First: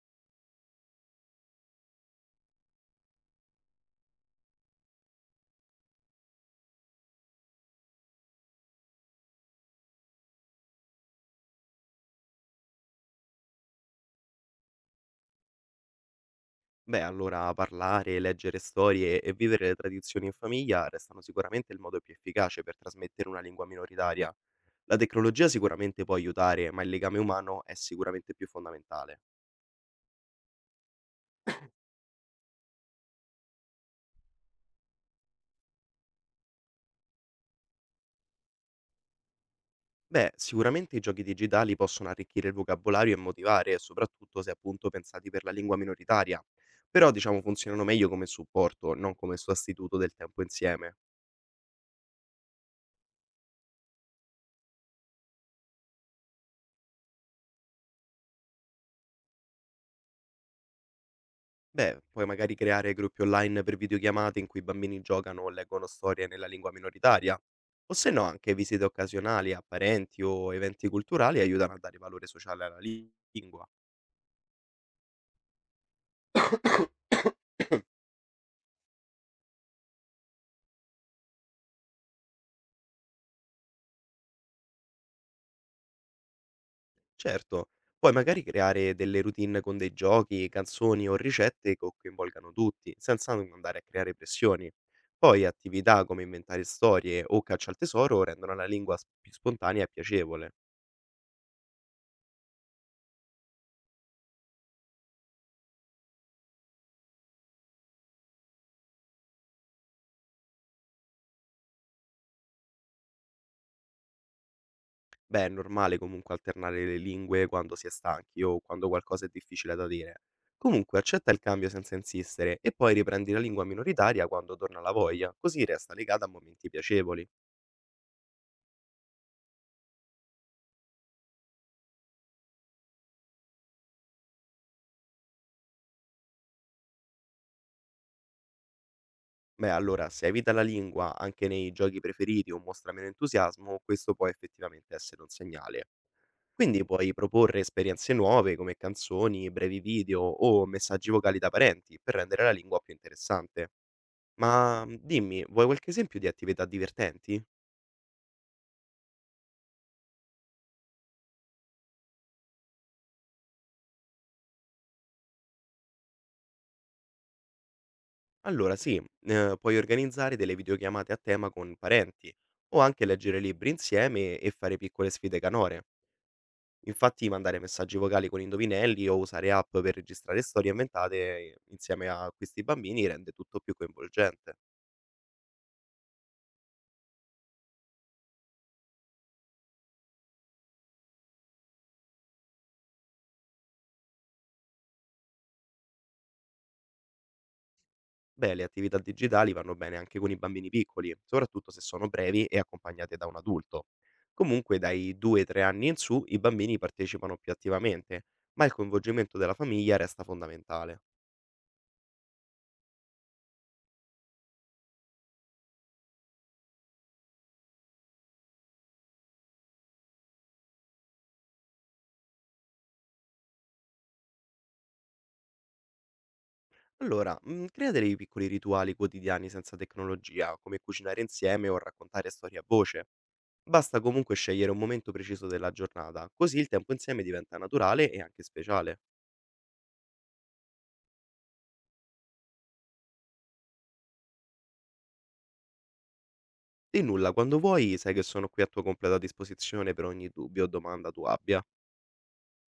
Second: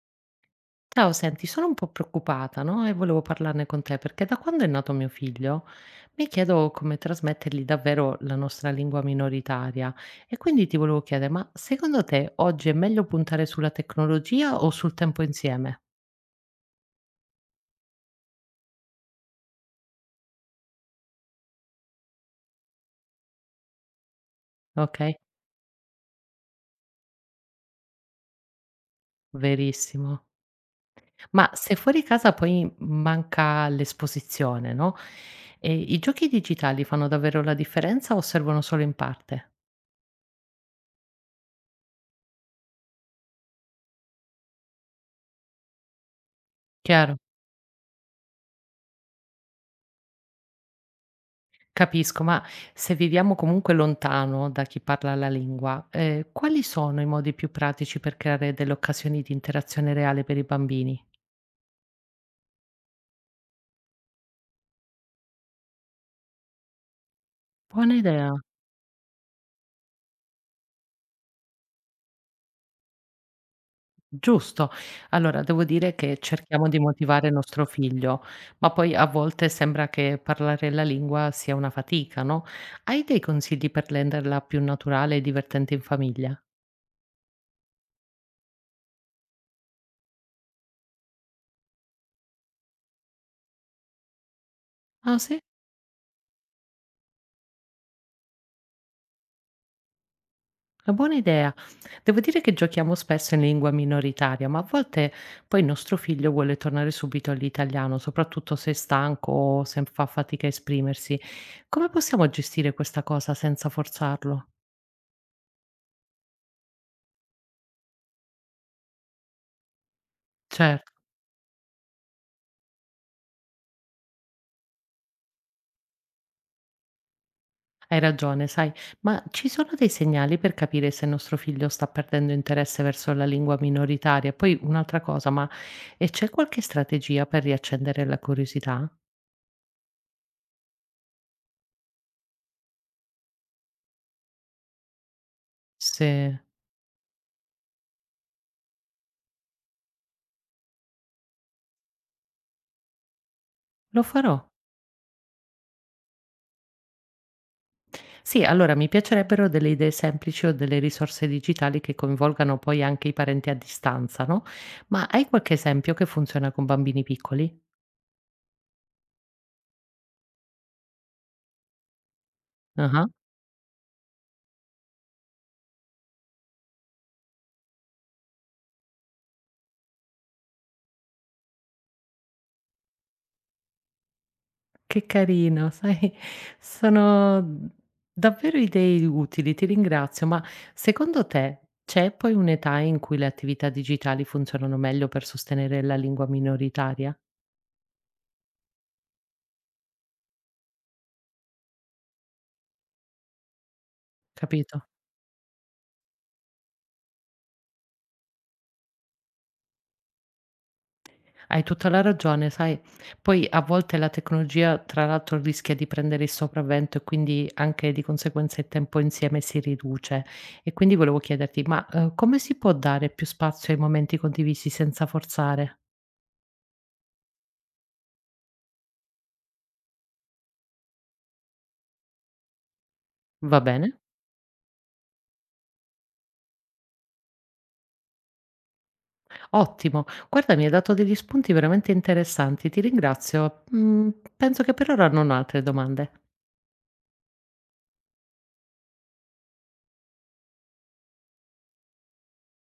Ciao, senti, sono un po' preoccupata, no? E volevo parlarne con te perché da quando è nato mio figlio mi chiedo come trasmettergli davvero la nostra lingua minoritaria e quindi ti volevo chiedere, ma secondo te oggi è meglio puntare sulla tecnologia o sul tempo insieme? Beh, allora parlare, leggere storie e vivere le tradizioni in famiglia restano sicuramente il modo più efficace per trasmettere una lingua minoritaria. La Ok? tecnologia sicuramente può aiutare, ma il legame umano è sicuramente più fondamentale. Verissimo. Ma se fuori casa poi manca l'esposizione, no? E i giochi digitali fanno davvero la differenza o servono solo in parte? Beh, sicuramente i giochi digitali possono arricchire il vocabolario e motivare, soprattutto se appunto pensati per la lingua minoritaria, però Chiaro? diciamo funzionano meglio come supporto, non come sostituto del tempo insieme. Capisco, ma se viviamo comunque lontano da chi parla la lingua, quali sono i modi più pratici per creare delle occasioni di interazione reale per i bambini? Beh, puoi magari creare gruppi online per videochiamate in cui i bambini giocano o leggono storie nella lingua minoritaria. O Buona se no, idea, anche visite occasionali a parenti o eventi culturali aiutano a dare valore sociale alla lingua. giusto. Allora, devo dire che cerchiamo di motivare nostro figlio, ma poi a volte sembra che parlare la lingua sia una fatica, no? Hai dei consigli per renderla più naturale e divertente in famiglia? Certo, puoi magari creare delle routine con dei giochi, canzoni o ricette che coinvolgano tutti, senza andare a creare pressioni. Ah, sì? Poi attività come inventare storie o caccia al tesoro rendono la lingua più spontanea e piacevole. Una buona idea. Devo dire che giochiamo spesso in lingua minoritaria, ma a volte poi il nostro figlio vuole tornare subito all'italiano, soprattutto se è stanco o se fa fatica a esprimersi. Come possiamo gestire questa cosa senza forzarlo? Beh, è normale comunque alternare le lingue quando si è stanchi o quando qualcosa è difficile da dire. Certo, Comunque accetta il cambio senza insistere e poi riprendi la lingua minoritaria quando torna la voglia, così resta legata a momenti piacevoli. hai ragione, sai, ma ci sono dei segnali per capire se il nostro figlio sta perdendo interesse verso la lingua minoritaria? Poi un'altra cosa, ma e c'è qualche strategia per riaccendere la curiosità? Beh, allora, se evita la lingua anche nei giochi preferiti o mostra meno entusiasmo, questo può effettivamente essere un segnale. Se Quindi puoi proporre esperienze nuove come canzoni, brevi video o messaggi vocali da parenti per rendere la lingua più interessante. lo farò. Ma dimmi, vuoi qualche esempio di attività divertenti? Sì, allora mi piacerebbero delle idee semplici o delle risorse digitali che coinvolgano poi anche i parenti a distanza, no? Ma hai qualche esempio che funziona con bambini piccoli? Allora sì, puoi organizzare delle videochiamate a tema con parenti o anche Ah-ah. leggere libri insieme e fare piccole sfide canore. Infatti mandare messaggi vocali con indovinelli o usare app per registrare storie inventate insieme a questi bambini rende tutto più coinvolgente. Che carino, sai, sono davvero idee utili, ti ringrazio, ma secondo te c'è poi un'età in cui le attività digitali funzionano meglio per sostenere la lingua minoritaria? Beh, le attività digitali vanno bene anche con i bambini piccoli, soprattutto se sono brevi e accompagnate da un adulto. Comunque Capito? dai 2-3 anni in su i bambini partecipano più attivamente, ma il coinvolgimento della famiglia resta fondamentale. Hai tutta la ragione, sai, poi a volte la tecnologia tra l'altro rischia di prendere il sopravvento e quindi anche di conseguenza il tempo insieme si riduce. E quindi volevo chiederti, ma, come si può dare più spazio ai momenti condivisi senza forzare? Allora, crea dei piccoli rituali quotidiani senza tecnologia, come cucinare insieme o raccontare storie a voce. Va bene, Basta comunque scegliere un momento preciso della giornata, così il tempo insieme diventa naturale e anche speciale. ottimo. Guarda mi hai dato degli spunti veramente interessanti, ti ringrazio. Mhmm, penso che per ora non ho altre domande. Di nulla, quando vuoi sai che sono qui a tua completa disposizione per ogni dubbio o domanda tu abbia.